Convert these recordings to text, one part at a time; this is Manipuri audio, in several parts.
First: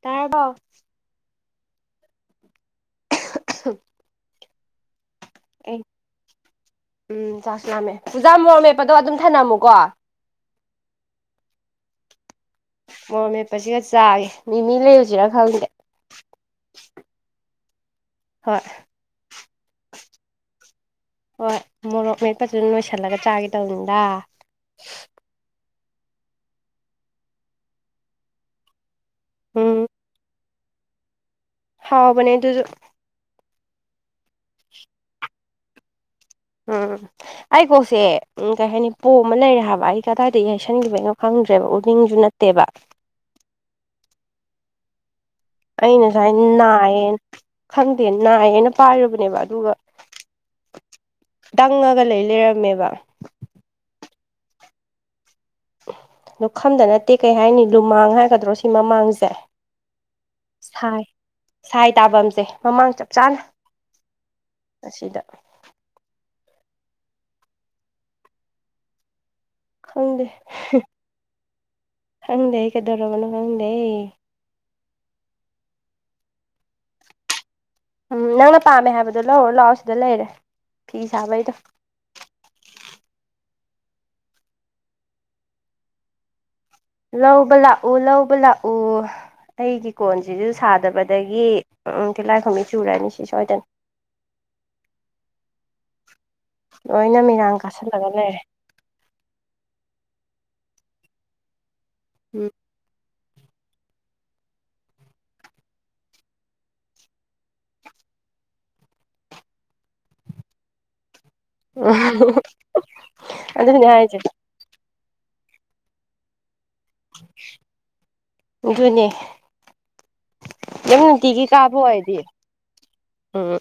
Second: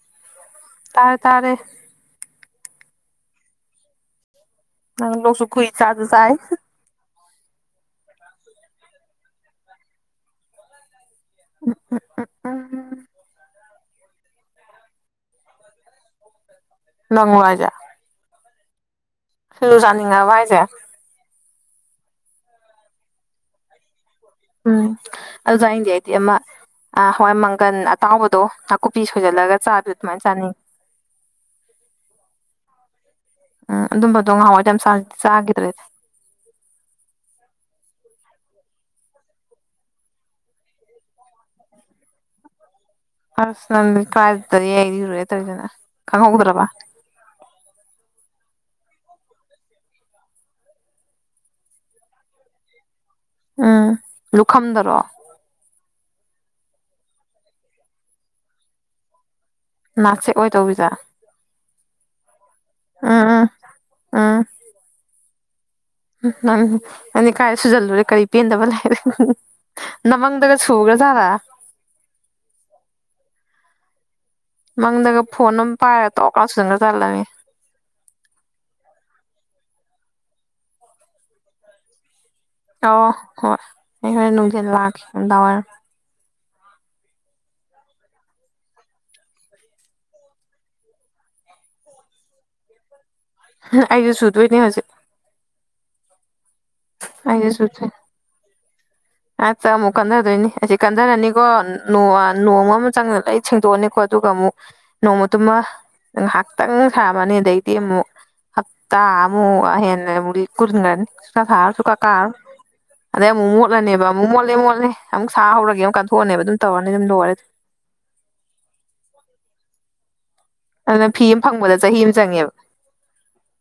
ꯇꯥꯔꯕꯣ ꯇꯥꯔꯦ ꯇꯥꯔꯦ [unintelligible] ꯅꯪ ꯂꯣꯛꯁꯨ ꯈꯨꯏ ꯑꯩ ꯆꯥꯖꯨ ꯆꯥꯏ ꯎꯝ ꯆꯥꯛꯁꯨ ꯂꯥꯝꯃꯦ ꯄꯨꯖꯥ ꯃꯣꯔ ꯃꯦꯞꯄꯗꯣ ꯑꯗꯨꯝ ꯊꯅꯝꯃꯨꯀꯣ ꯎꯝ ꯎꯝ ꯎꯝ ꯃꯣꯔꯝ ꯃꯦꯞꯄꯁꯤꯒ ꯆꯥꯏ ꯃꯤꯃꯤ ꯂꯩꯔꯨꯁꯤꯔꯥ ꯈꯪꯗꯦ ꯂꯪꯋꯥꯖꯥ ꯍꯣꯏ ꯂꯨꯖꯥꯅꯤꯡꯉꯕ ꯍꯥꯏꯁꯦ ꯍꯣꯏ ꯃꯣꯔꯣꯛ ꯃꯦꯠꯄꯗꯨꯅ ꯂꯣꯏꯁꯤꯜꯂꯒ ꯆꯥꯒꯦ ꯇꯧꯕꯅꯤꯗ ꯎꯝ ꯑꯗꯨꯖꯥꯏꯗꯤ ꯑꯩꯗꯤ ꯑꯃ ꯍꯋꯥꯏ ꯃꯪꯒꯟ ꯑꯇꯥꯎꯕꯗꯣ ꯀꯨꯄꯤ ꯁꯣꯏꯖꯜꯂꯒ ꯎꯝ ꯆꯥꯕꯤꯗꯣ ꯑꯗꯨꯃꯥꯏꯅ ꯆꯥꯅ ꯍꯥꯎꯕꯅꯦ ꯑꯗꯨꯁꯨ ꯎꯝ ꯑꯗꯨꯝꯕꯗꯣ ꯉꯍꯥꯎꯋꯥꯏꯗꯤꯥꯗꯤ ꯆꯥꯈꯤꯗ꯭ꯔꯦꯗꯤ ꯎꯝ ꯑꯩꯀꯣꯁꯦ ꯎ ꯀꯩ ꯍꯥꯏꯅꯤ ꯄꯣ ꯑꯃ ꯂꯩꯔꯦ ꯍꯥꯏꯕ ꯑꯩ ꯀꯗꯥꯏꯗꯒꯤ ꯌꯥꯁꯟꯈꯤꯕꯩꯅꯣ ꯈꯪꯗ꯭ꯔꯦꯕ ꯎꯅꯤꯡꯁꯨꯨꯅ ꯇꯦꯕ ꯑꯁ ꯅꯪ ꯀꯜꯗꯦ ꯍꯦꯒ ꯏꯔ ꯑꯩꯅ ꯁꯨꯃꯥꯏ ꯅꯥꯏꯌꯦꯅ ꯈꯪꯗꯦ ꯅꯥꯏꯌꯦꯅ ꯄꯥꯏꯔꯨꯕꯅꯦꯕ ꯑꯗꯨꯒ ꯇꯪꯉꯒ ꯂꯩ ꯂꯩꯔꯝꯃꯦꯕ ꯎꯝ ꯂꯨꯈꯝꯗꯔꯣ ꯑꯗꯨ ꯈꯝꯗ ꯅꯠꯇꯦ ꯀꯩ ꯍꯥꯏꯅꯤ ꯂꯨꯃꯥꯡ ꯍꯥꯏꯒꯗ꯭ꯔꯣ ꯁꯤ ꯃꯃꯥꯡꯁꯦ ꯅꯥꯆꯦꯛ ꯑꯣꯏ ꯇꯧꯕꯤꯗꯣ ꯁꯥꯏ ꯁꯥꯏ ꯇꯥꯐꯝꯁꯦ ꯃꯃꯥꯡ ꯆꯞ ꯎꯝ ꯆꯥꯅ ꯎꯝ ꯑꯁꯤꯗ ꯎ ꯅꯪ ꯑ ꯀꯥꯏ ꯁꯨꯖꯜꯂꯨꯔꯦ ꯀꯔꯤ ꯄꯦꯟꯗꯕ ꯂꯩꯕꯩ ꯍ ꯍ ꯅ ꯈꯪꯗꯦ ꯃꯪꯗꯒꯁꯨ ꯍꯨꯒ꯭ꯔ ꯆꯂ ꯈꯪꯗꯦ ꯀꯩꯗꯧꯔꯕꯅꯣ ꯈꯪꯗꯦ ꯃꯪꯗꯒ ꯐꯣꯟ ꯑꯃꯝ ꯄꯥꯏꯔ ꯇꯧꯔꯀꯥꯟ ꯁꯨꯗꯟ ꯈ ꯆꯠꯜꯂꯝꯃꯤ ꯎꯝ ꯅꯪꯅ ꯄꯥꯝꯃꯦ ꯍꯥꯏꯕꯗꯣ ꯂꯧꯔ ꯂꯥꯛꯑꯣ ꯁꯤꯗ ꯂꯩꯔꯦ ꯐꯤ ꯁꯥꯕꯩꯗꯣ ꯑꯧ ꯍꯣꯢ ꯑꯩ ꯍꯣꯔꯦꯟ ꯅꯨꯡꯗꯤꯟ ꯂꯥꯛꯀꯦ ꯅꯨꯡꯗꯥꯡꯋꯥꯢꯔꯝ ꯂꯧꯕ ꯂꯥꯛꯑꯣ ꯂꯧꯕ ꯂꯥꯛꯑꯣ ꯑꯩꯒꯤ ꯀꯣꯟꯁꯤꯖꯨ ꯁꯥꯗꯕꯗꯒꯤ ꯎꯝ ꯇꯤꯜꯂꯥꯏꯈꯨꯝꯕꯤ ꯆꯨꯔꯅꯤ ꯁꯤ ꯁꯣꯢꯗ ꯑꯩꯖꯨ ꯁꯨꯗꯣꯏꯅꯦ ꯍꯧꯖꯤꯛ ꯂꯣꯏꯅ ꯃꯤꯔꯥꯡ ꯀꯥꯁꯜꯂꯒ ꯂꯩꯔꯦ ꯍꯦꯛꯇ ꯑꯃꯨꯛ ꯀꯟꯅꯗꯣꯏꯅꯤ ꯑꯁꯤ ꯀꯟꯊꯔꯅꯤꯀꯣ ꯎꯝ ꯅꯣꯡꯃ ꯑꯃ ꯆꯪꯅ ꯂꯩ ꯁꯦꯡꯗꯣꯛꯑꯅꯤꯀꯣ ꯑꯗꯨꯒ ꯑꯃꯨꯛ ꯅꯣꯡꯃꯗꯨꯃ ꯉꯥꯏꯍꯥꯛꯇꯪ ꯁꯥꯔꯝꯃꯅꯤ ꯑꯗꯩꯗꯤ ꯑꯃꯨꯛ ꯍꯞꯇꯥ ꯑꯃꯨ ꯍꯦꯟꯅ ꯑꯃꯨꯛ ꯀꯨꯟꯒꯔꯅꯤ ꯁꯨꯡꯁꯥ ꯁꯥꯔꯔꯣꯢ ꯁꯨꯡꯀꯥ ꯀꯥꯔꯔꯣꯢ ꯑꯗꯩ ꯑꯃꯨꯃꯨꯛ ꯑꯗꯨꯅꯦ ꯍꯥꯏꯁꯦ ꯃꯣꯠꯂꯦ ꯃꯣꯠꯂꯦ ꯑꯃꯨꯛ ꯁꯥ ꯍꯧꯔꯒꯦ ꯑꯃꯛ ꯀꯥꯟꯊꯣꯛꯑꯅꯤꯕ ꯑꯗꯨꯝ ꯇꯧꯔꯅꯤ ꯑꯗꯨꯝ ꯂꯣꯏꯔꯦ ꯑꯗꯨꯝ ꯗꯨꯅꯦ ꯑꯗꯨꯅ ꯐꯤ ꯑꯃ ꯐꯪꯕꯗ ꯀꯥꯕ ꯆꯍꯤ ꯑꯃ ꯑꯣꯏꯔꯗꯤ ꯆꯪꯉꯦꯕ ꯎꯝ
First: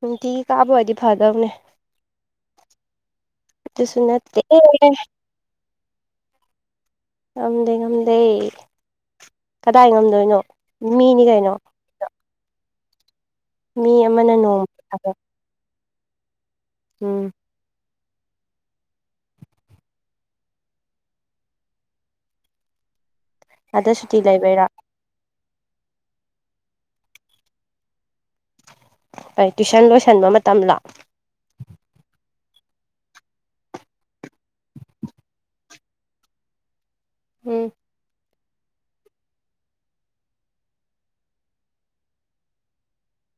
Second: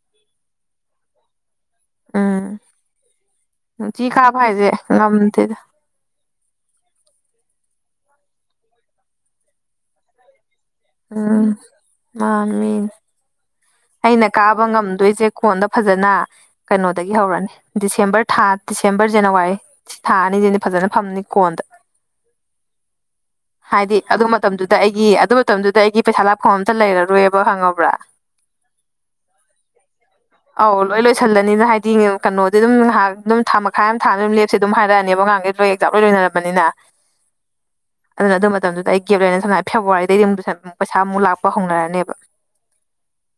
ꯅꯨꯡꯇꯤꯒꯤ ꯀꯥꯕ ꯑꯣꯏꯗꯤ ꯐꯗꯧꯅꯦ ꯎꯝ ꯑꯗꯨꯁꯨ ꯅꯨꯡꯇꯤ ꯀꯥꯕ ꯅꯠꯇꯦ ꯍꯥꯏꯁꯦ ꯉꯝꯗꯦꯗ ꯉꯝꯗꯦ ꯉꯝꯗꯦ ꯀꯗꯥꯏ ꯉꯝꯗꯣꯏꯅꯣ ꯃꯤꯅꯤ ꯎꯝ ꯀꯩꯅꯣ ꯃꯥꯅꯤ ꯃꯤ ꯑꯩꯅ ꯑꯃꯅ ꯀꯥꯕ ꯅꯣꯡꯃ ꯑꯗ ꯉꯝꯗꯣꯏꯁꯦ ꯀꯣꯟꯗ ꯐꯖꯅ ꯀꯩꯅꯣꯗꯒꯤ ꯎꯝ ꯍꯧꯔꯅꯤ ꯗꯤꯁꯦꯝꯕꯔ ꯊꯥ ꯗꯤꯁꯦꯝꯕꯔ ꯖꯅꯋꯥꯔꯤ ꯊꯥ ꯑꯅꯤꯁꯤꯗꯤ ꯐꯖꯅ ꯐꯝꯅꯤ ꯀꯣꯟꯗ ꯑꯗ ꯍꯥꯏꯗꯤ ꯁꯨꯇꯤ ꯑꯗꯨ ꯂꯩꯕꯩꯔꯥ ꯃꯇꯝꯗꯨꯗ ꯑꯩ ꯌꯦ ꯑꯗꯨ ꯃꯇꯝꯗꯨꯗ ꯑꯩꯒꯤ ꯄꯩꯁꯥ ꯂꯥꯞꯐꯝ ꯑꯝꯇ ꯂꯩꯔꯔꯣꯏꯕ ꯈꯪꯉꯕ꯭ꯔꯥ ꯀꯩ ꯇꯨꯏꯁꯟ ꯂꯣꯏꯁꯟꯕ ꯃꯇꯝꯂꯥ ꯁꯜꯂꯅꯤꯅ ꯍꯥꯏꯗꯤ ꯀꯩꯅꯣꯗꯤ ꯑꯗꯨꯝ ꯉꯍꯥꯛ ꯑꯗꯨꯝ ꯊꯥ ꯃꯈꯥꯏ ꯑꯃ ꯊꯥ ꯑꯃꯗꯤ ꯑꯗꯨꯝ ꯂꯦꯞꯁꯦ ꯑꯗꯨꯝ ꯍꯥꯏꯔꯛꯑꯅꯤꯕ [unintelligible] ꯖꯥꯝ ꯂꯣꯏ ꯂꯣꯏꯅꯔꯝꯕꯅꯤꯅ ꯎꯝ ꯑꯗꯨꯅ ꯑꯗꯨ ꯃꯇꯝꯗꯨꯗ ꯑꯩ ꯒꯦꯞ ꯂꯅ ꯁꯝꯅ ꯐꯦꯕꯋꯥꯔꯤꯗꯩꯗꯤ ꯑꯃꯨ ꯄꯩꯁꯥ ꯑꯃꯨꯛ ꯂꯥꯛꯄ ꯍꯧꯅꯔꯅꯤꯕ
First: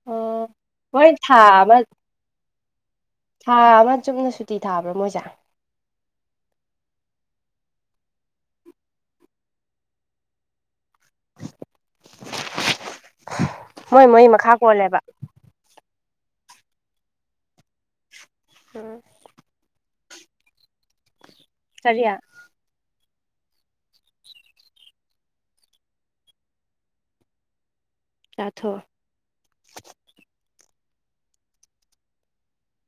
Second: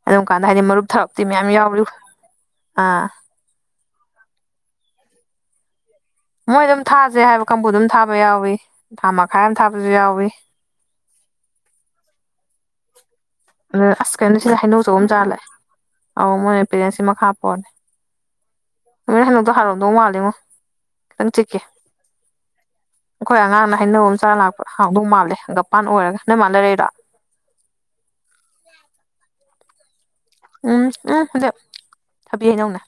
ꯑꯗꯨꯝ ꯑꯣ ꯀꯥꯟꯗ ꯍꯥꯏꯗꯤ ꯃꯔꯨꯞ ꯃꯣꯏ ꯊꯥꯔꯨꯞꯇꯤ ꯊꯥ ꯃꯌꯥꯝ ꯑꯃ ꯌꯥꯎꯔꯤ ꯑꯥ ꯊꯥ ꯑꯃ ꯆꯨꯞꯅ ꯁꯨꯇꯤ ꯊꯥꯕ꯭ꯔꯥ ꯃꯣꯏꯖꯦ ꯃꯣꯏ ꯑꯗꯨꯝ ꯊꯥꯖꯦ ꯍꯥꯏꯕ ꯀꯥꯡꯕꯨ ꯑꯗꯨꯝ ꯊꯥꯕ ꯌꯥꯎꯏ ꯊꯥ ꯃꯈꯥꯏ ꯑꯃ ꯊꯥꯕꯖꯨ ꯌꯥꯎꯋꯤ ꯑꯗꯨꯅ ꯃꯣꯏ ꯑꯁ ꯃꯣꯏ ꯀꯩꯅꯣ ꯃꯈꯥ ꯁꯤꯗꯅ ꯍꯩꯅꯧ ꯑꯆꯧꯕ ꯄꯣꯜꯂꯦꯕ ꯑꯃ ꯆꯥꯔꯒ ꯂꯥꯚꯑꯦ ꯑꯧ ꯃꯣꯢ ꯄꯦꯔꯦꯟꯁꯀꯤ ꯃꯈꯥ ꯄꯣꯜꯂꯦ ꯎꯝ ꯅꯪ ꯍꯩꯅꯧꯗꯣ ꯍꯥꯎꯔꯝꯗꯧ ꯃꯥꯜꯂꯤꯉꯣ ꯈꯤꯇꯪ ꯆꯤꯛꯀꯦ ꯀꯔꯤ ꯑꯩꯈꯣꯏ ꯑꯉꯥꯡꯅ ꯍꯩꯅꯧ ꯑꯃ ꯆꯥꯥꯔ ꯂꯥꯛꯄ ꯍꯥꯡꯗꯧ ꯃꯥꯜꯂꯦ ꯍꯪꯒꯄꯥꯟ ꯑꯣꯏꯔꯒ ꯅꯣꯏ ꯃꯥꯥꯅ ꯂꯩꯔꯛꯢꯔꯣ ꯆꯥꯊꯣꯛꯎꯣ ꯎꯝ ꯎꯝ ꯁꯤꯗꯤ ꯊꯥꯕꯤ ꯍꯩꯅꯧꯅꯦ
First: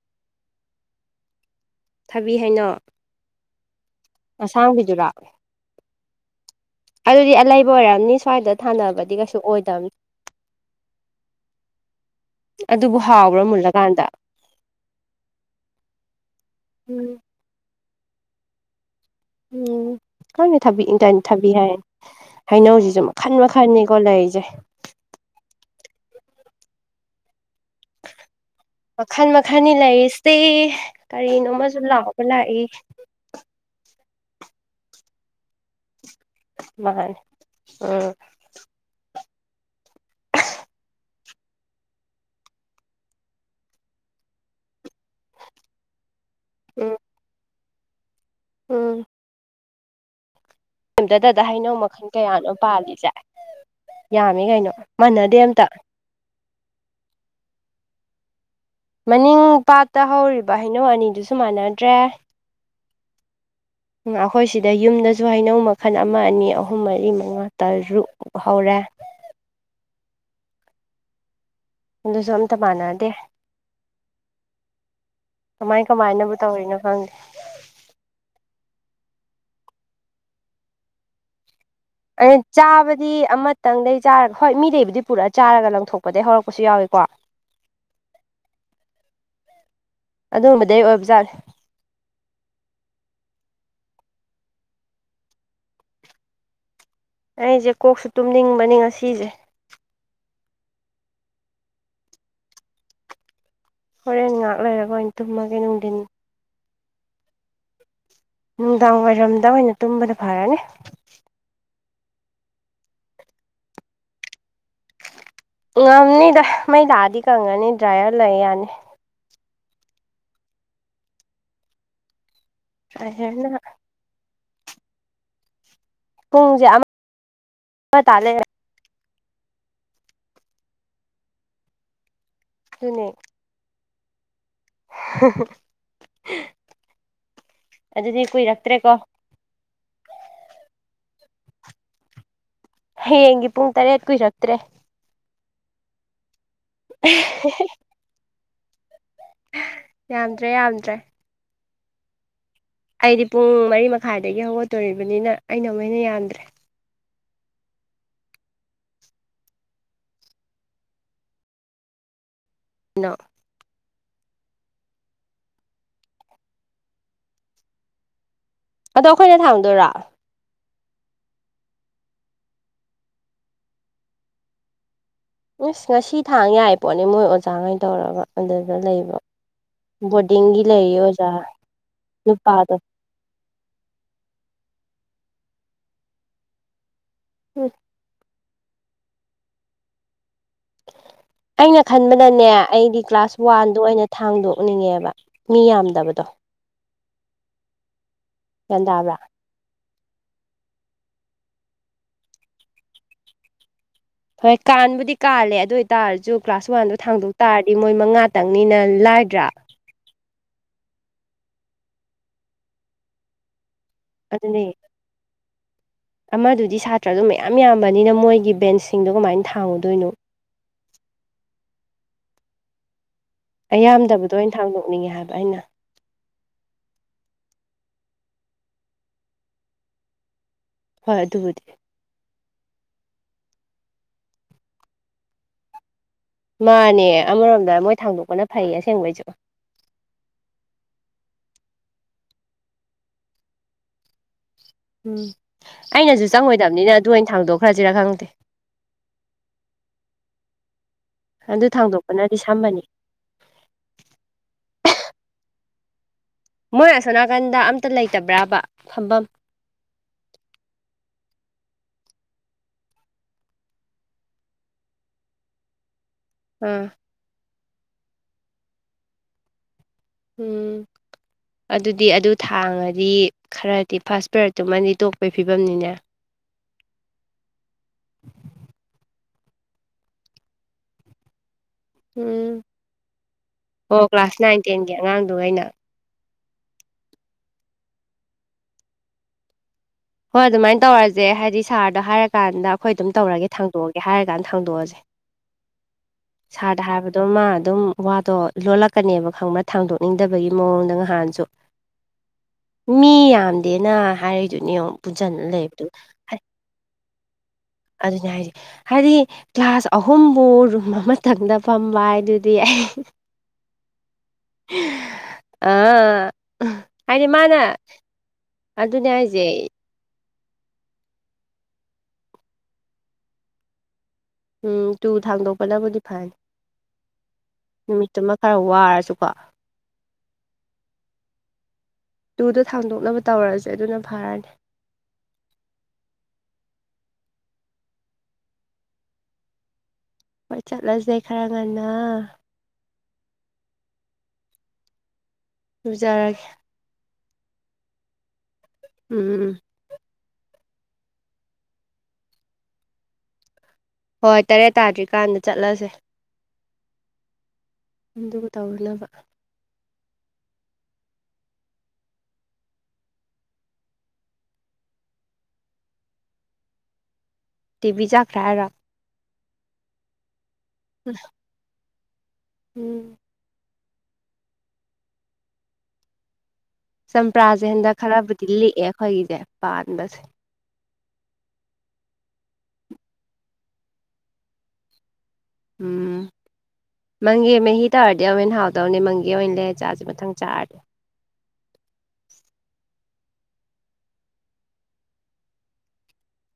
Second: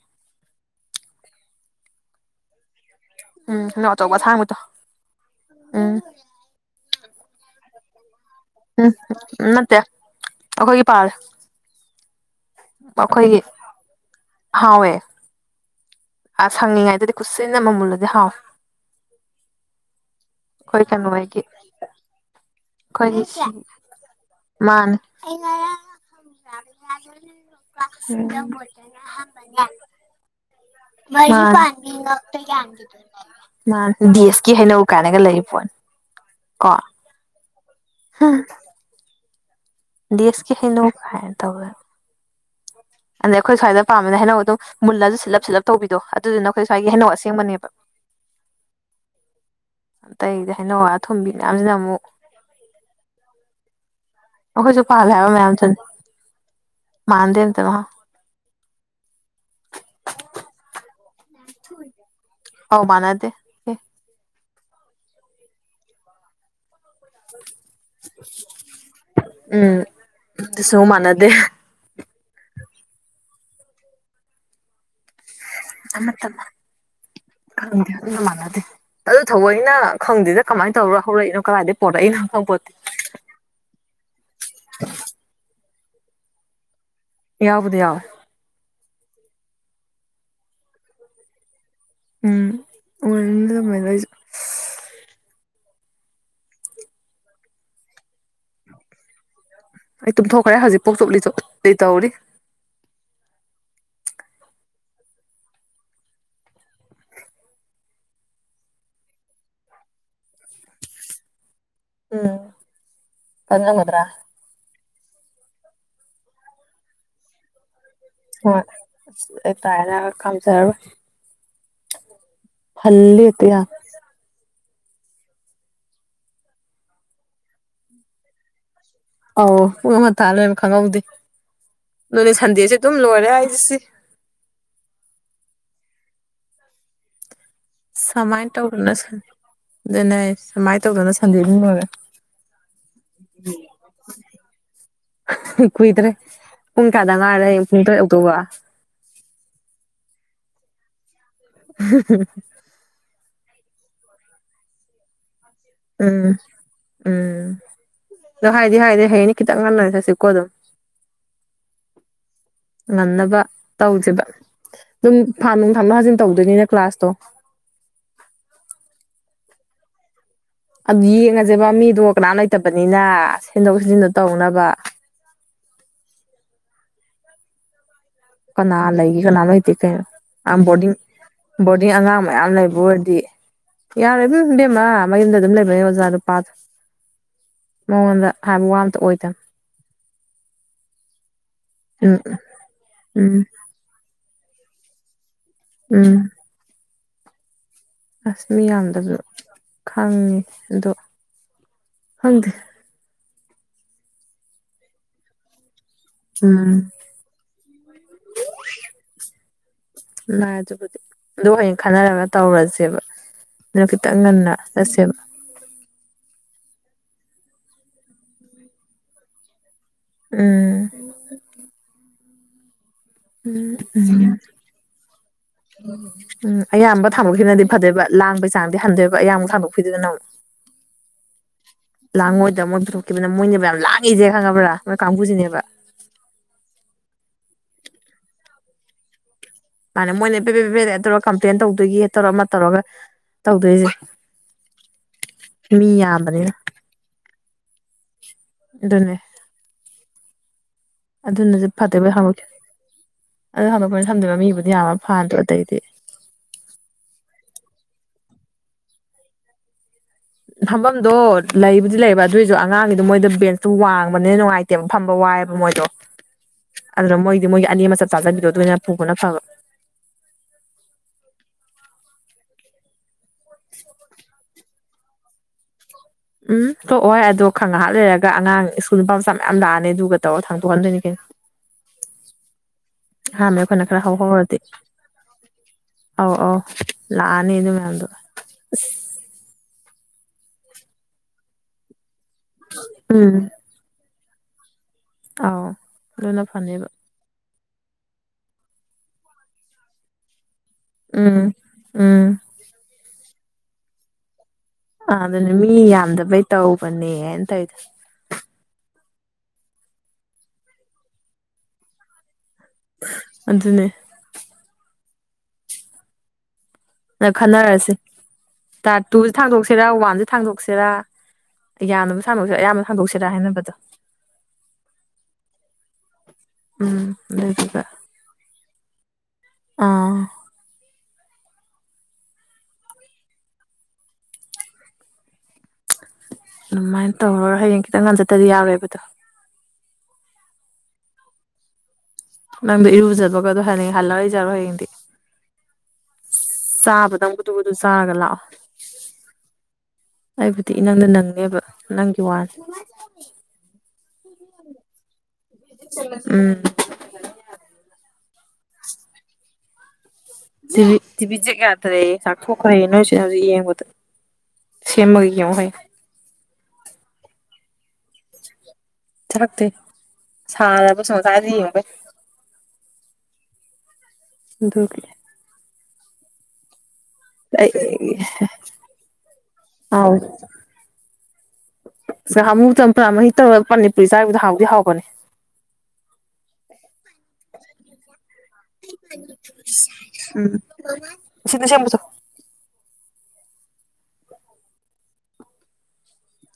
ꯊꯥꯕꯤ ꯍꯩꯅꯧ ꯎꯝ ꯍꯩꯅꯧ ꯑꯆꯧꯕ ꯑꯁꯥꯡꯕꯤꯗꯣ ꯎꯝ ꯑꯗꯨꯗꯤ ꯑꯂꯩꯕ ꯑꯣꯏꯔꯝꯅꯤ ꯁ꯭ꯋꯥꯏꯗ ꯊꯥꯅꯕꯗꯤ ꯀꯩꯁꯨ ꯎꯝ ꯅꯠꯇꯦ ꯑꯣꯏꯗꯝꯅꯤ ꯑꯩꯈꯣꯏꯒꯤ ꯄꯥꯜꯂꯦ ꯑꯗꯨꯕꯨ ꯑꯩꯈꯣꯏꯒꯤ ꯍꯥꯎꯕ꯭ꯔꯥ ꯃꯨꯜꯂꯀꯥꯟꯗ ꯍꯥꯎꯋꯦ ꯑ ꯎꯝ ꯁꯪꯉꯤꯉꯥꯏꯗꯗꯤ ꯈꯨꯠꯁꯤꯟꯅ ꯃꯨꯜꯂꯗꯤ ꯍꯥꯎꯋꯦ ꯎꯝ ꯈꯪꯗꯦ ꯊꯥꯕꯤ ꯑꯩꯈꯣꯏ ꯀꯩꯅꯣ ꯏꯟꯇꯔꯅ ꯍꯣꯏꯒꯤ ꯊꯥꯕꯤ ꯍꯥꯏ ꯍꯩꯅꯧꯖꯤꯖꯨ ꯑꯩꯈꯣꯏꯒꯤ ꯃꯈꯟ ꯁꯤ ꯃꯈꯟꯅꯤꯀꯣ ꯂꯩꯔꯤꯖꯦ [unintelligible] ꯃꯈꯟ ꯑꯍꯥꯟꯕꯅꯦ ꯃꯈꯟꯅꯤ ꯂꯩꯔꯤꯁꯦ ꯃꯔꯤ ꯀꯔꯤꯅꯣꯃꯁꯨ ꯄꯥꯟꯕꯤ ꯂꯥꯎꯕ ꯉꯛꯇ ꯂꯥꯛꯏ ꯌꯥꯟꯕꯤꯗꯨꯅꯦ ꯗꯦꯁꯀꯤ ꯍꯩꯅꯧ ꯀꯥꯏꯅ ꯂꯩꯔꯤ ꯄꯣꯠꯅꯤ ꯀꯣ ꯃꯥꯅꯦ ꯎꯝ ꯗꯦꯁꯁꯀꯤ ꯍꯩꯩꯅꯧ ꯀꯥꯢꯅ ꯇꯧꯗꯅ ꯑꯗꯩ ꯑꯩꯈꯣꯏ ꯁ꯭ꯋꯥꯏ ꯄꯥꯃꯤꯅ ꯍꯩꯅꯧ ꯑꯗꯨꯝ ꯃꯨꯜꯂꯖꯨ ꯁꯤꯜꯂꯞ ꯁꯤꯠꯂꯞ ꯇꯧꯕꯤꯗꯣ ꯑꯗꯨꯗꯨꯅ ꯑꯩꯈꯣꯏ ꯁ꯭ꯋꯥꯏꯒꯤ ꯎꯝ ꯍꯩꯅꯧ ꯑꯁꯦꯡꯕꯅꯦꯕ ꯎꯝ ꯑꯇꯩꯗꯤ ꯍꯥꯏꯩ ꯍꯥꯢꯔ ꯑꯊꯨꯝꯕꯤ ꯑꯝꯇꯗꯗ ꯃꯌꯥꯝꯁꯤꯅ ꯍꯩꯅꯧ ꯑꯃꯨꯛ ꯃꯈꯜ ꯀꯌꯥꯅꯣ ꯄꯥꯜꯂꯤꯖꯦ ꯑꯣꯈꯩꯁꯨ ꯀꯥꯂꯕ ꯃꯌꯥꯝꯌꯥꯝ ꯊ ꯑꯝꯇ ꯃꯥꯥꯟꯗ ꯅꯗ ꯃꯅꯤꯡ ꯄꯥꯠꯇ ꯍꯧꯔꯤꯕ ꯍꯩꯅꯧ ꯑꯅꯤꯗꯨꯁꯨ ꯃꯥꯟꯅꯗ꯭ꯔꯦ ꯑꯧ ꯃꯅꯗꯦ ꯑꯩꯈꯣꯏ ꯁꯤꯗ ꯌꯨꯝꯗꯁꯨ ꯍꯩꯅꯧ ꯃꯈꯜ ꯑꯃ ꯑꯅꯤ ꯑꯍꯨꯝ ꯃꯔꯤ ꯃꯉꯥ ꯇꯔꯨꯛ ꯍꯧꯔꯦ ꯎꯝ ꯑꯗꯨꯁꯨ ꯃꯥꯟꯅꯗꯦ ꯑꯗꯨꯁꯨ ꯑꯝꯇ ꯃꯥꯟꯅꯗꯦ ꯀꯃꯥꯏ ꯑꯃꯠꯇ ꯀꯃꯥꯏꯅꯕꯨ ꯇꯧꯔꯤꯅꯣ ꯈꯪꯗꯦ ꯈꯪꯗꯦ ꯑꯗꯨꯅ ꯃꯥꯟꯅꯗꯦ ꯑꯗꯨ ꯊꯑꯣꯏꯩꯅ ꯈꯪꯗꯦꯗ ꯀꯃꯥꯏꯅ ꯇꯧꯔꯣ ꯍꯧꯔꯛꯏꯅꯣ ꯀꯗꯥꯥꯏꯏꯗ ꯑ ꯆꯥꯕꯗꯤ ꯑꯃ ꯈꯤꯇꯪꯗꯩ ꯆꯥꯔꯒ ꯍꯣꯏ ꯃꯤꯗꯩꯕꯨꯗꯤ ꯄꯨꯔꯛ ꯆꯥꯔꯒ ꯂꯪꯊꯣꯛꯄꯗꯩ ꯍꯧꯔꯛꯄꯁꯨ ꯌꯥꯎꯋꯤꯀꯣ ꯌꯥꯎꯕꯨꯗꯤ ꯌꯥꯎꯋꯦ ꯑꯗꯨꯒꯨꯝꯕꯗꯩ ꯑꯣꯏꯕ ꯖꯥꯠꯅꯦ ꯎꯝ [unintelligible] ꯑꯩꯖꯨ ꯀꯣꯛꯁꯨ ꯇꯨꯝꯅꯤꯡꯕꯅꯤ ꯉꯁꯤꯖꯦ ꯑꯩ ꯇꯨꯝꯊꯣꯛꯈ꯭ꯔꯦ ꯍꯧꯖꯤꯛꯄꯧ ꯆꯣꯠꯂꯤ ꯆꯣꯠꯂꯤ ꯇꯧꯔꯤ ꯍꯣꯔꯦꯟ ꯉꯥꯏꯍꯥꯛ ꯂꯩꯔꯒ ꯑꯣꯏꯅꯩꯅ ꯇꯨꯝꯃꯒꯦ ꯅꯨꯡꯗꯤꯟ ꯅꯨꯡꯗꯥꯡ ꯋꯥꯏꯔꯝꯗ ꯑꯣꯏꯅ ꯇꯨꯝꯕꯅ ꯐꯔꯅꯤ ꯎꯝ ꯈꯪꯉꯝꯒꯗ꯭ꯔꯥ ꯉꯝꯅꯤꯗ ꯃꯩ ꯂꯥꯛꯑꯗꯤ ꯀꯪꯉꯅꯤ ꯗ꯭ꯔꯥꯏꯌꯔ ꯂꯩ ꯌꯥꯅꯤ ꯗ꯭ꯔꯥꯏꯌꯔꯅ [unintelligible] ꯄꯨꯡꯁꯦ ꯑꯃ ꯑꯃ ꯇꯥ ꯂꯩ ꯑꯧ ꯄꯨꯡꯟꯇꯥ ꯂꯣꯏꯅ ꯈꯪꯍꯧꯗꯦ ꯅꯣꯏꯅꯦ ꯁꯟꯗꯦꯁꯦ ꯑꯗꯨꯝ ꯑꯗꯨꯅꯦ ꯂꯣꯏꯔꯦ ꯍꯥꯏꯁꯤꯁꯤ [unintelligible] ꯑꯗꯨꯗꯤ ꯁꯨꯃꯥꯏꯅ ꯇꯧꯗꯅ ꯀꯨꯏꯔꯛꯇ꯭ꯔꯦꯀꯣ ꯑꯗꯨꯅꯦ ꯁꯨꯃꯥꯏꯅ ꯇꯧꯗꯅ ꯁꯟꯗꯦ ꯗꯨꯝ ꯂꯣꯏꯔꯦ ꯍꯌꯦꯡꯒꯤ ꯄꯨꯡ ꯇꯔꯦꯠ ꯀꯨꯏꯔꯛꯇ꯭ꯔꯦ ꯀꯨꯏꯗ꯭ꯔꯦ ꯄꯨꯡ ꯀꯌꯥꯗ ꯉꯥꯏꯔꯦ ꯑ ꯄꯨꯡ ꯇꯔꯦꯠ ꯑꯥꯎꯛꯇꯧꯕ ꯌꯥꯝꯗ꯭ꯔꯦ ꯌꯥꯝꯗ꯭ꯔꯦ [unintelligible] ꯑꯩꯗꯤ ꯄꯨꯡ ꯃꯔꯤ ꯃꯈꯥꯏꯗꯒꯤ ꯍꯧꯒꯠꯇꯣꯔꯤꯕꯅꯤꯅ ꯑꯩꯅ ꯑꯃꯨꯛ ꯍꯦꯟꯅ ꯎꯝ ꯌꯥꯝꯗ꯭ꯔꯦ ꯎꯝ ꯑꯗꯣ ꯍꯥꯏꯗꯤ ꯍꯥꯏꯗꯤ ꯍꯌꯦꯅꯤ ꯈꯤꯇꯪ ꯉꯜꯟꯅꯅꯤ ꯆꯠꯁꯤꯀꯣ ꯑꯗꯨꯝ ꯀꯩꯅꯣ ꯉꯟꯅꯕ ꯇꯧꯁꯦꯕ ꯑꯗꯨꯝ ꯐꯥ ꯅꯨꯡ ꯊꯝꯅ ꯍꯥꯖꯤꯟ ꯇꯧꯗꯣꯏꯅꯤꯅꯦ ꯀ꯭ꯂꯥꯁꯇꯣ ꯑꯗꯣ ꯑꯩꯈꯣꯏꯅ ꯊꯥꯡ ꯗꯣꯏꯔꯣ ꯑꯗꯨ ꯌꯦꯡꯉꯁꯦꯕ ꯃꯤꯗꯣ ꯀꯅꯥꯝ ꯂꯩꯇꯕꯅꯤꯅ ꯁꯦꯝꯗꯣꯛ ꯁꯤꯖꯤꯟꯗ ꯇꯧꯅꯕ ꯉꯁꯤ ꯊꯥꯡ ꯌꯥꯏ ꯄꯣꯠꯅꯦ ꯃꯣꯏ ꯑꯣꯖꯥꯉꯩ ꯇꯧꯔꯕ ꯀꯅꯥ ꯂꯩꯒ ꯀꯅꯥꯝ ꯂꯩꯇꯦ ꯀꯩꯅꯣ ꯕꯣꯔꯗꯤꯡꯒꯤ ꯕꯣꯔꯗꯤꯡ ꯂꯩꯔꯤ ꯑꯣꯖꯥ ꯕꯣꯔꯗꯤꯡ ꯑꯉꯥꯡ ꯃꯌꯥꯝ ꯅꯨꯄꯥꯗꯣ ꯂꯩꯕ ꯑꯣꯏꯔꯗꯤ ꯌꯥꯔꯣꯏꯕꯕꯦꯝꯃ ꯃꯌꯨꯝꯗ ꯑꯗꯨꯝ ꯂꯩꯕꯅꯦ ꯑꯣꯖꯥ ꯅꯨꯄꯥꯗ ꯎꯝ ꯃꯉꯣꯟꯗ ꯍꯥꯏꯕ ꯋꯥ ꯑꯝꯇ ꯑꯣꯏꯗꯕ ꯑꯩꯅ ꯎꯝ ꯈꯟꯕꯗꯅꯦ ꯑꯩꯗꯤ ꯀ꯭ꯂꯥꯁ ꯎꯝ ꯋꯥꯟꯗ ꯑꯣꯏꯅ ꯊꯥꯡꯗꯣꯛꯅꯤꯡꯉꯦꯕ ꯃꯤ ꯌꯥꯝꯗꯕꯗꯣ ꯎꯝ ꯑꯁ ꯃꯤ ꯒ꯭ꯌꯥꯟ ꯌꯥꯝꯗꯕꯁꯨ ꯇꯥꯕ꯭ꯔꯥ ꯈꯪꯉꯤ ꯑꯗꯣ ꯈꯪꯗꯦ ꯍꯣꯏ ꯀꯥꯟꯕꯨꯗꯤ ꯀꯥꯜꯂꯦ ꯑꯗꯨ ꯑꯣꯏ ꯇꯥꯔꯁꯨ ꯀ꯭ꯂꯥꯁ ꯎꯝ ꯋꯥꯟꯗꯣ ꯊꯥꯡꯗꯣꯛ ꯇꯥꯔꯗꯤ ꯃꯣꯏ ꯃꯉꯥꯇꯪꯅꯤꯅ ꯂꯥꯏꯗ꯭ꯔꯥ ꯥꯏ ꯑꯗꯨꯕꯨꯗꯤ ꯑꯗꯨ ꯍꯌꯦꯡ ꯈꯟꯅꯔꯒ ꯇꯧꯔꯁꯦꯕ ꯑꯗꯨꯅ ꯈꯤꯇꯪ ꯉꯟꯅ ꯑꯗꯨꯅꯦ ꯆꯠꯁꯦꯕ ꯑꯃꯗꯨꯗꯤ ꯁꯥꯇ꯭ꯔꯗꯣ ꯃꯌꯥꯝ ꯌꯥꯝꯕꯅꯤꯅ ꯃꯣꯏꯒꯤ ꯕꯦꯟꯁꯁꯤꯡꯗꯣ ꯀꯃꯥꯏꯅ ꯊꯥꯡꯉꯨꯗꯣꯏꯅꯣ ꯎꯝ ꯎꯝ ꯎꯝ ꯑꯩꯌꯥꯝꯗꯕꯗꯣ ꯑꯩꯅ ꯊꯥꯡꯗꯣꯛꯅꯤꯡꯉꯦ ꯍꯥꯏꯕ ꯑꯩꯅ ꯎꯝ ꯑꯌꯥꯝꯕ ꯊꯥꯡꯗꯣꯛꯈꯤꯕꯅꯗꯤ ꯐꯗꯦꯕ ꯂꯥꯡꯕꯩ ꯆꯥꯡꯗꯤ ꯍꯟꯗꯣꯏꯕ ꯑꯌꯥꯝꯕ ꯊꯥꯗꯣꯛꯄꯤꯗꯣꯏꯗꯅ ꯑꯃꯨꯛ [inaudible] ꯍꯣꯏ ꯑꯗꯨꯕꯨꯗꯤ ꯂꯥꯡꯉꯣꯏꯗ ꯃꯣꯏ ꯄꯨꯊꯣꯛꯈꯤꯕꯅ ꯃꯣꯏꯅꯦꯕ ꯌꯥꯝ ꯂꯥꯡꯉꯤꯖꯦ ꯈꯪꯉꯕ꯭ꯔꯥ ꯃꯣꯏ ꯀꯥꯡꯕꯨꯖꯤꯅꯦꯕ ꯃꯥꯅꯦ ꯑꯃꯔꯣꯝꯗ ꯃꯣꯏ ꯊꯥꯡꯗꯣꯛꯄꯅ ꯐꯩ ꯑꯁꯦꯡꯕꯩꯖꯨ ꯃꯥꯅꯦ ꯃꯣꯏꯅ ꯄꯦꯕꯦ ꯄꯦꯕꯦ ꯇꯧꯔꯒ ꯀꯝꯄ꯭ꯂꯦꯟ ꯇꯧꯗꯣꯏꯒ ꯇꯧꯔ ꯑꯃ ꯇꯧꯔꯒ ꯇꯧꯗꯣꯏꯖꯦ ꯎꯝ ꯑꯩꯅꯖꯨ ꯌꯥꯝꯕꯅꯤꯅ ꯆꯪꯉꯣꯏꯗꯕꯅꯤꯅ ꯑꯗꯨ ꯑꯣꯏꯅ ꯊꯥꯡꯗꯣꯛꯈ꯭ꯔꯁꯤꯔꯥ ꯈꯪꯗꯦ ꯑꯗꯨꯅꯦ ꯑꯗꯨ ꯑꯗꯨꯅꯁꯨ ꯐꯗꯣꯏꯕ [unintelligible] ꯊꯥꯡꯗꯣꯛꯄꯅꯗꯤ ꯁꯝꯕꯅꯤ ꯑꯗꯨ ꯍꯥꯡꯗꯣꯛꯄꯅ ꯊꯝꯗꯅ ꯃꯤꯕꯨꯗꯤ ꯌꯥꯝ ꯐꯥꯟꯗ꯭ꯔꯣ ꯑꯗꯩꯗꯤ ꯃꯣꯏ ꯑꯁꯣ ꯅꯥꯀꯟꯗ ꯑꯝꯇ ꯂꯩꯇꯕ꯭ꯔꯕ ꯐꯝꯕꯝ ꯐꯝꯕꯝꯗꯣ ꯂꯩꯕꯨꯗꯤ ꯂꯩꯌꯦꯕ ꯑꯗꯣꯏꯖꯄ ꯑꯉꯥꯡꯒꯤꯗꯣ ꯃꯣꯏꯗ ꯕꯦꯟꯁꯇꯨ ꯋꯥꯡꯕꯅꯦꯅ ꯅꯨꯡꯉꯥꯏ ꯌꯥꯝ ꯐꯝꯕ ꯋꯥꯏꯦꯕ ꯃꯣꯏꯗꯣ [unintelligible] ꯑꯗꯨꯅ ꯃꯣꯏꯗꯤ ꯃꯣꯏꯒꯤ ꯑꯅꯤ ꯑꯃꯆꯞ ꯆꯥꯖꯕꯤꯗꯣ ꯑꯗꯨꯅ ꯐꯕꯅ ꯎꯝ ꯑꯗꯨꯗꯤ ꯑꯗꯨ ꯊꯥꯡꯉꯗꯤ ꯈꯔꯗꯤ ꯐꯥꯔꯁ ꯄ꯭ꯔꯗꯛꯇꯨꯃꯗꯤ ꯇꯣꯛ ꯑꯩꯈꯣꯏ ꯐꯤꯕꯝꯅꯤꯅꯦ ꯎꯝ ꯊꯣꯛꯑꯣꯍꯣꯏ ꯑꯗꯣ ꯈꯪ ꯉꯥꯏꯍꯥꯛ ꯂꯩꯔꯒ ꯑꯉꯥꯡ ꯁ꯭ꯀꯨꯜ ꯅꯨꯄꯥ ꯃꯆꯥ ꯃꯌꯥꯝ ꯂꯥꯛꯑꯅꯤ ꯑꯗꯨꯒ ꯇꯧꯔꯒ ꯊꯥꯡꯗꯣꯛꯍꯟꯗꯣꯏꯅꯤ ꯀꯩꯅꯣ [inaudible] ꯎꯝ ꯑꯍꯥꯟꯕꯗ ꯑꯩꯈꯣꯏꯅ ꯈꯔ ꯑꯣ ꯀ꯭ꯂꯥꯁ ꯍꯧꯍꯧꯔꯗꯤ ꯅꯥꯏꯟ ꯇꯦꯟꯒꯤ ꯑꯉꯥꯡꯗꯣ ꯑꯩꯅ ꯑꯧ ꯑꯧ ꯂꯥꯛꯑꯅꯤ ꯑꯗꯨ ꯃꯌꯥꯝꯗꯣ ꯍꯣꯏ ꯑꯗꯨꯃꯥꯏꯅ ꯇꯧꯔꯁꯦ ꯍꯥꯏꯗꯤ ꯁꯥꯔꯗꯥ ꯍꯥꯏꯔꯀꯥꯟꯗ ꯑꯩꯈꯣꯏ ꯑꯗꯨꯝ ꯎꯝ ꯇꯧꯔꯒꯦ ꯊꯥꯡꯗꯣꯛꯑꯒꯦ ꯍꯥꯏꯔ ꯀꯥꯟꯗ ꯊꯥꯡꯗꯣꯛꯑꯁꯦ ꯑꯥꯎ ꯑꯗꯨꯅ ꯐꯅꯤꯕ ꯑꯗꯣ ꯃꯥ ꯑꯗꯨꯝ ꯋꯥꯗꯣ ꯂꯣꯜꯂꯛꯀꯅꯦꯕ ꯈꯪꯕ꯭ꯔ ꯊꯥꯡꯗꯣꯛꯅꯤꯡꯗꯕꯒꯤ ꯃꯑꯣꯡ ꯅꯪꯍꯥꯟꯁꯨ ꯎꯝ ꯎꯝ ꯃꯤ ꯌꯥꯝꯗꯦꯅ ꯍꯥꯏꯔꯛꯏꯗꯨꯅꯤ ꯌꯦꯡꯉꯣ ꯑꯥ ꯑꯗꯨꯅꯦ ꯃꯤ ꯌꯥꯝꯗꯕꯩ ꯇꯧꯕꯅꯦꯅ ꯇꯧꯋꯤꯗꯣ ꯑꯗꯨꯅꯦ ꯍꯥꯏꯖꯦ ꯍꯥꯏꯗꯤ ꯀ꯭ꯂꯥꯁ ꯑꯍꯨꯝꯕꯨ ꯔꯨꯝ ꯑꯃꯇꯪꯗ ꯐꯝꯕ ꯍꯥꯏ ꯑꯗꯨꯗꯤ ꯑꯩ ꯑꯗꯨꯅꯦ ꯑꯥ ꯍꯥꯏꯗꯤ ꯅ ꯃꯥꯅ ꯈꯟꯅꯔꯁꯤ ꯇꯥ ꯑꯗꯨꯅꯦ ꯇꯨꯁ ꯍꯥꯏꯁꯦ ꯊꯥꯡꯗꯣꯛꯁꯤꯔ ꯋꯥꯟꯁ ꯊꯥꯡꯗꯣꯛꯁꯤꯔꯥ ꯌꯥꯝꯗꯕ ꯁꯥꯡꯗꯣꯛꯁꯤꯔꯥ ꯑꯌꯥꯝꯕ ꯁꯥꯡꯗꯣꯛꯁꯤꯔꯥ ꯍꯥꯏꯅꯕꯗꯣ ꯎꯝ ꯇꯨ ꯊꯥꯡꯗꯣꯛꯄꯅꯕꯨꯗꯤ ꯐꯔ ꯎꯝ ꯑꯗꯨꯗꯨꯒ ꯅꯨꯃꯤꯠꯇꯨꯃ ꯈꯔ ꯋꯥꯔꯁꯨꯀꯣ ꯑꯥ ꯇꯨꯗꯣ ꯊꯥꯡꯗꯣꯛꯅꯕ ꯇꯧꯔꯁꯦ ꯑꯗꯨꯅ ꯐꯔꯅꯤ ꯑꯗꯨꯃꯥꯏꯅ ꯇꯧꯔ ꯍꯌꯦꯡ ꯈꯤꯇꯪ ꯉꯟ ꯆꯠꯇꯔꯗꯤ ꯌꯥꯔꯣꯏꯕ ꯑꯗꯣ ꯍꯣꯏ ꯆꯠꯂꯁꯦ ꯈꯔ ꯉꯟꯅ ꯅꯪꯗꯣ ꯏꯔꯨꯖꯕꯒꯗꯣ ꯍꯌꯦꯡ ꯍꯜꯂꯛꯑꯒ ꯏꯖꯔꯣ ꯍꯌꯦꯡꯗꯤ ꯂꯖꯔꯒꯦ ꯆꯥꯕꯗꯪ ꯕꯨꯗꯨ ꯕꯨꯗꯨ ꯆꯥꯔꯒ ꯂꯥꯛꯑꯣ ꯎꯝ ꯑꯩꯕꯨꯗꯤ ꯏꯅꯪꯗ ꯅꯪꯅꯤꯕ ꯅꯪꯒꯤ ꯋꯥꯅꯤ ꯍꯣꯏ ꯇꯔꯦꯠ ꯇꯥꯗ꯭ꯔꯤꯀꯥꯟꯗ ꯆꯠꯂꯁꯦ ꯎꯝ ꯑꯗꯨꯒ ꯇꯧꯔꯨꯅꯕ ꯇꯤꯕꯤ ꯇꯤꯕꯤꯖꯦꯛ ꯌꯥꯗ꯭ꯔꯦꯌꯦ ꯆꯥꯛꯊꯣꯛꯈ꯭ꯔꯦ ꯅꯣꯏꯆꯦꯅ ꯍꯧꯖꯤꯛ ꯌꯦꯡꯕꯗ ꯁꯦꯝꯃꯒ ꯌꯦꯡꯉꯣ ꯇꯤꯚꯤ ꯆꯥꯛꯈ꯭ꯔꯦ ꯍꯥꯏꯔꯣ ꯆꯥꯛꯇꯦ ꯁꯥꯔꯕ [unintelligible] ꯎꯝ ꯑꯗꯨꯒꯤ ꯆꯝꯄꯔꯥꯁꯦ ꯑꯩ ꯍꯟꯗꯛ ꯈꯔꯕꯨꯗꯤ ꯂꯤꯛꯑꯦ ꯑꯩꯈꯣꯏꯒꯤꯁꯦ ꯑꯥꯎ ꯄꯥꯟꯕꯁꯦ ꯉꯍꯥꯟꯃꯨꯛ ꯆꯝꯄꯔꯥ ꯃꯍꯤ ꯇꯧꯔꯒ ꯄꯥꯅꯤꯄꯨꯔꯤ ꯆꯥꯒꯤꯕꯗꯣ ꯍꯥꯎꯗꯤ ꯍꯥꯎꯕꯅꯤ ꯎꯝ ꯃꯪꯒꯦ ꯃꯤ ꯇꯥꯔꯗꯤ ꯑꯃꯨꯛ ꯍꯦꯟꯅ ꯍꯥꯎ ꯑꯗꯧꯅꯦ ꯃꯪꯒꯦ ꯑꯣꯏꯅ ꯂꯩꯔ ꯆꯥꯁꯦ ꯃꯊꯪ ꯆꯥꯔꯗꯤ ꯑꯁꯤ ꯁꯦꯝꯃꯨꯆꯣ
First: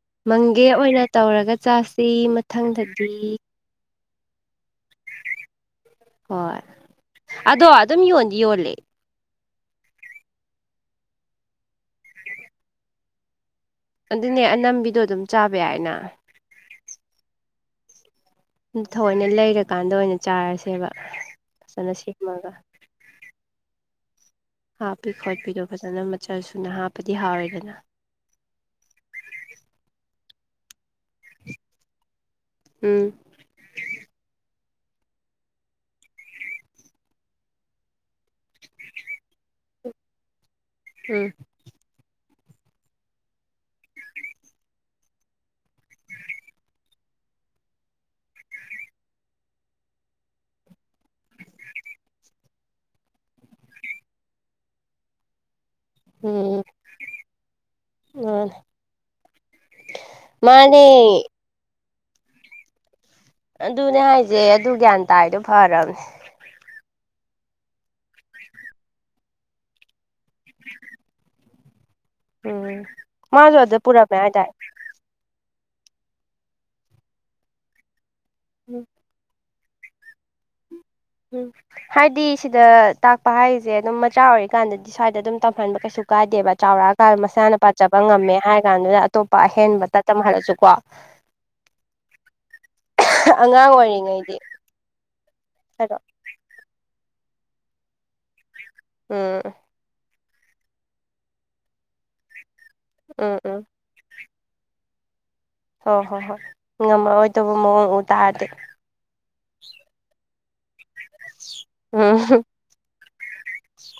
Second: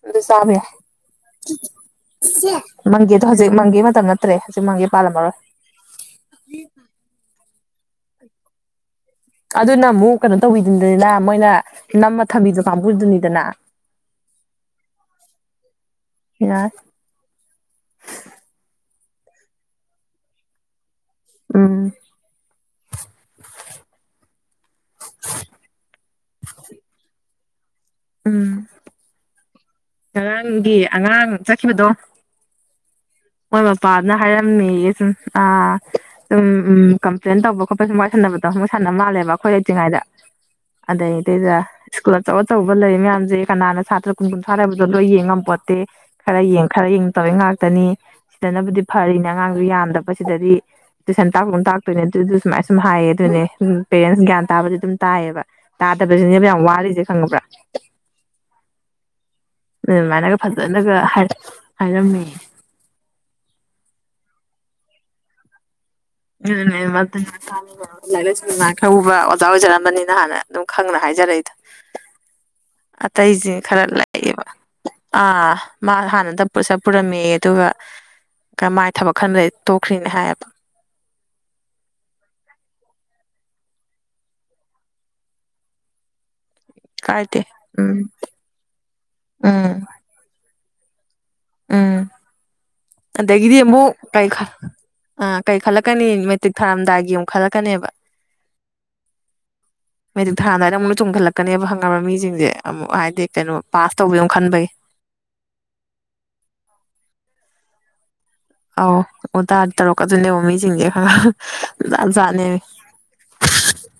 ꯑꯗꯨ ꯆꯥꯕ ꯃꯪꯒꯦ ꯌꯥꯏ ꯑꯣꯏꯅ ꯇꯧꯔꯒ ꯆꯥꯁꯤ ꯃꯊꯪꯗꯗꯤ ꯃꯪꯒꯤ ꯃꯇꯝ ꯅꯠꯇ꯭ꯔꯦ ꯍꯧꯖꯤꯛ ꯃꯪꯒꯤ ꯄꯥꯜꯂꯝꯃꯔꯣꯏ ꯍꯣꯏ ꯑꯗꯣ ꯑꯗꯨꯝ ꯌꯣꯟꯗꯤ ꯌꯣꯜꯂꯦ ꯑꯗꯨꯅ ꯑꯃꯨꯛ ꯀꯩꯅꯣ ꯇꯧꯕꯤꯗꯨꯅꯤꯅ ꯃꯣꯏꯅ ꯅꯝꯃ ꯊꯝꯕꯤ ꯀꯥꯡꯕꯨꯗꯨꯅꯤꯗꯅ ꯑꯗꯨꯅꯦ ꯑꯅꯝꯕꯤꯗꯣ ꯑꯗꯨꯝ ꯆꯥꯕ ꯌꯥꯏꯅ ꯌꯥꯏ ꯊꯑꯣꯏꯅ ꯂꯩꯔꯀꯥꯟꯗ ꯑꯣꯏꯅ ꯆꯥꯔꯁꯦꯕ ꯎꯝ ꯐꯖꯅ ꯁꯦꯝꯃꯒ ꯍꯥꯞꯄꯤ ꯈꯣꯠꯄꯤꯗꯣ ꯐꯖꯅ ꯃꯆꯜ ꯁꯨꯅ ꯍꯥꯞꯄꯗꯤ ꯍꯥꯎꯔꯦꯗꯅ ꯎꯝ ꯉꯔꯥꯡꯒꯤ ꯑꯉꯥꯡ ꯆꯠꯈꯤꯕꯗꯣ ꯎꯝ ꯃꯣꯏ ꯃꯄꯥꯅ ꯍꯥꯏꯔꯝꯃꯤꯌꯦ ꯁꯨꯝ ꯑ ꯎꯝ ꯎꯝ ꯀꯝꯄ꯭ꯂꯦꯟ ꯇꯧꯕ ꯈꯣꯠꯄ ꯁꯨꯝ ꯋꯥꯔꯤ ꯁꯥꯟꯅꯕꯗꯣ ꯃꯣꯏ ꯁꯥꯟꯅ ꯃꯥꯜꯂꯦꯕ ꯑꯩꯈꯣꯏ ꯂꯩꯇ꯭ꯔꯤꯉꯩꯗ ꯑꯗꯩꯗꯤꯗ ꯁ꯭ꯀꯨꯜ ꯑꯆꯧ ꯑꯆꯧꯕ ꯂꯩ ꯃꯌꯥꯝꯁꯦ ꯀꯅꯥꯅ ꯁꯥꯇ꯭ꯔ ꯀꯨꯟ ꯀꯨꯟ ꯁꯥꯟꯅꯕꯗꯣ ꯂꯣꯏ ꯌꯦꯡꯉꯝꯄꯣꯠꯇꯦ ꯈꯔ ꯌꯦꯡ ꯈꯔ ꯌꯦꯡ ꯇꯧꯏ ꯉꯥꯛꯇꯅꯤ ꯁꯤꯗꯅꯕꯨꯗꯤ ꯐꯔꯤꯅꯦ ꯑꯉꯥꯡꯁꯨ ꯌꯥꯝꯗꯕ ꯁꯤꯗꯗꯤ ꯇꯨꯏꯁꯟ ꯇꯥꯛꯄꯒꯨꯝ ꯇꯥꯛꯇꯣꯏꯅꯦ ꯑꯗꯨꯖꯨ ꯁꯨꯃꯥꯏ ꯁꯨꯝ ꯍꯥꯏꯌꯦ ꯑꯗꯨꯅꯦ ꯄꯦꯔꯦꯟꯁ ꯒ꯭ꯌꯥꯟ ꯇꯥꯕꯗꯤ ꯑꯗꯨꯝ ꯇꯥꯏꯌꯦꯕ ꯇꯥꯗꯕꯁꯤꯅꯦꯕ ꯌꯥꯝ ꯋꯥꯔꯤꯁꯦ ꯈꯪꯉꯕ꯭ꯔꯥ ꯑꯣ ꯑꯗꯨꯃꯥꯏꯅꯒ ꯃꯥꯅꯦ ꯐꯖꯅꯒ ꯍꯥꯏꯔꯝꯃꯤ ꯑꯗꯨꯅꯦ ꯍꯥꯏꯁꯦ ꯑꯗꯨ ꯒ꯭ꯌꯥꯟ ꯇꯥꯏꯗꯣ ꯐꯔꯕꯅꯦ ꯗꯨꯅꯦ ꯂꯥꯏꯔꯤꯛ ꯂꯥꯏꯁꯨ ꯃꯉꯥꯜ ꯈ ꯎꯕ ꯑꯣꯖꯥ ꯑꯣꯏꯖꯔꯝꯕꯅꯤꯅ ꯍꯥꯟꯅ ꯑꯗꯨꯝ ꯈꯪꯅ ꯍꯥꯏꯖꯔꯛꯏꯗꯣ ꯎꯝ ꯑꯇꯩ ꯖꯤꯡ ꯃꯥꯁꯨ ꯑꯗ ꯈꯔ ꯄꯨꯔꯝꯃꯦ ꯂꯩꯑꯦꯕ ꯍꯥꯏꯇꯥꯔꯦ ꯑꯥ ꯃꯥ ꯍꯥꯟꯅꯗ ꯄꯣꯠꯁ ꯄꯨꯔꯝꯃꯦꯌꯦ ꯑꯗꯨꯒ ꯎꯝ ꯃꯥꯏ ꯊꯕꯛ ꯈꯟꯗꯦ ꯇꯣꯛꯈ꯭ꯔꯤꯅꯦ ꯍꯥꯏꯌꯦꯕ ꯎꯝ ꯍꯥꯏꯗꯤ ꯁꯤꯗ ꯇꯥꯛꯄ ꯍꯥꯏꯔꯤꯖꯦ ꯑꯗꯨꯝ ꯃꯆꯥ ꯑꯣꯏꯔꯤꯀꯥꯟꯗꯗꯤ ꯁ꯭ꯋꯥꯏꯗ ꯑꯗꯨꯝ ꯇꯝꯍꯟꯕ ꯀꯩꯁꯨ ꯀꯥꯏꯗꯦꯕ ꯆꯥꯎꯔꯛꯑꯀꯥꯟꯗ ꯀꯥꯏꯗꯦ ꯃꯁꯥꯅ ꯄꯥꯖꯕ ꯎꯝ ꯉꯝꯃꯦ ꯍꯥꯏꯔ ꯀꯥꯟꯗꯨꯗ ꯑꯇꯣꯞꯄ ꯎꯝ ꯑꯍꯦꯟꯕꯇ ꯇꯝꯍꯜꯂꯁꯨꯀꯣ ꯎꯝ ꯑꯗꯒꯤꯗꯤ ꯑꯉꯥꯡ ꯑꯃꯨꯛ ꯀꯩ ꯑꯣꯏꯔꯤꯉꯩꯗꯤ ꯑ ꯀꯩ ꯍꯥꯏꯔꯣ ꯈꯜꯂꯛꯀꯅꯤ ꯇꯤꯛ ꯊꯥꯔꯝꯗꯥꯏꯒꯤ ꯑꯃꯨꯛ ꯈꯜꯂꯛꯀꯅꯦꯕ ꯎꯝ ꯃꯦꯇꯤꯛ ꯊꯔꯝꯗꯥꯏꯗ ꯑꯃꯨꯛ ꯂꯣꯏ ꯆꯨꯡꯈꯠꯂꯛꯀꯅꯦꯕ ꯍꯪꯉꯕ ꯃꯤꯁꯤꯡꯁꯦ ꯑꯃꯨꯛ ꯍꯥꯏꯗꯤ ꯎꯝ ꯀꯩꯅꯣ ꯎꯝ ꯄꯥꯁ ꯇꯧꯕꯩ ꯃꯨꯛ ꯈꯟꯕꯩ ꯑꯣ ꯍꯣꯏ ꯍꯣꯏ ꯉꯝꯃꯔꯣꯏꯗꯧꯕ ꯃꯑꯣꯡ ꯎ ꯇꯥꯔꯗꯤ ꯑꯣ ꯎ ꯇꯥꯔꯗꯤ ꯇꯧꯔꯛꯀꯗꯣꯏꯅꯦ ꯃꯤꯁꯤꯡꯁꯦ ꯖꯥꯠ ꯖꯥꯠꯅꯦ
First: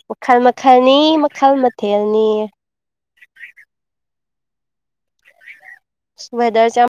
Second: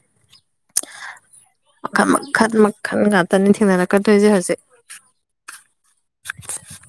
ꯃꯥꯈꯜ ꯃꯈꯜꯅꯤ ꯃꯈꯜ ꯃ ꯃꯈꯟ ꯃꯈꯟ ꯃꯈꯟ ꯉꯥꯛꯇꯅꯤ ꯊꯦꯡꯅꯔꯛꯀꯗꯣꯏꯁꯦ ꯍꯧꯖꯤꯛ ꯋꯦꯗ꯭ꯔꯖꯦ ꯌ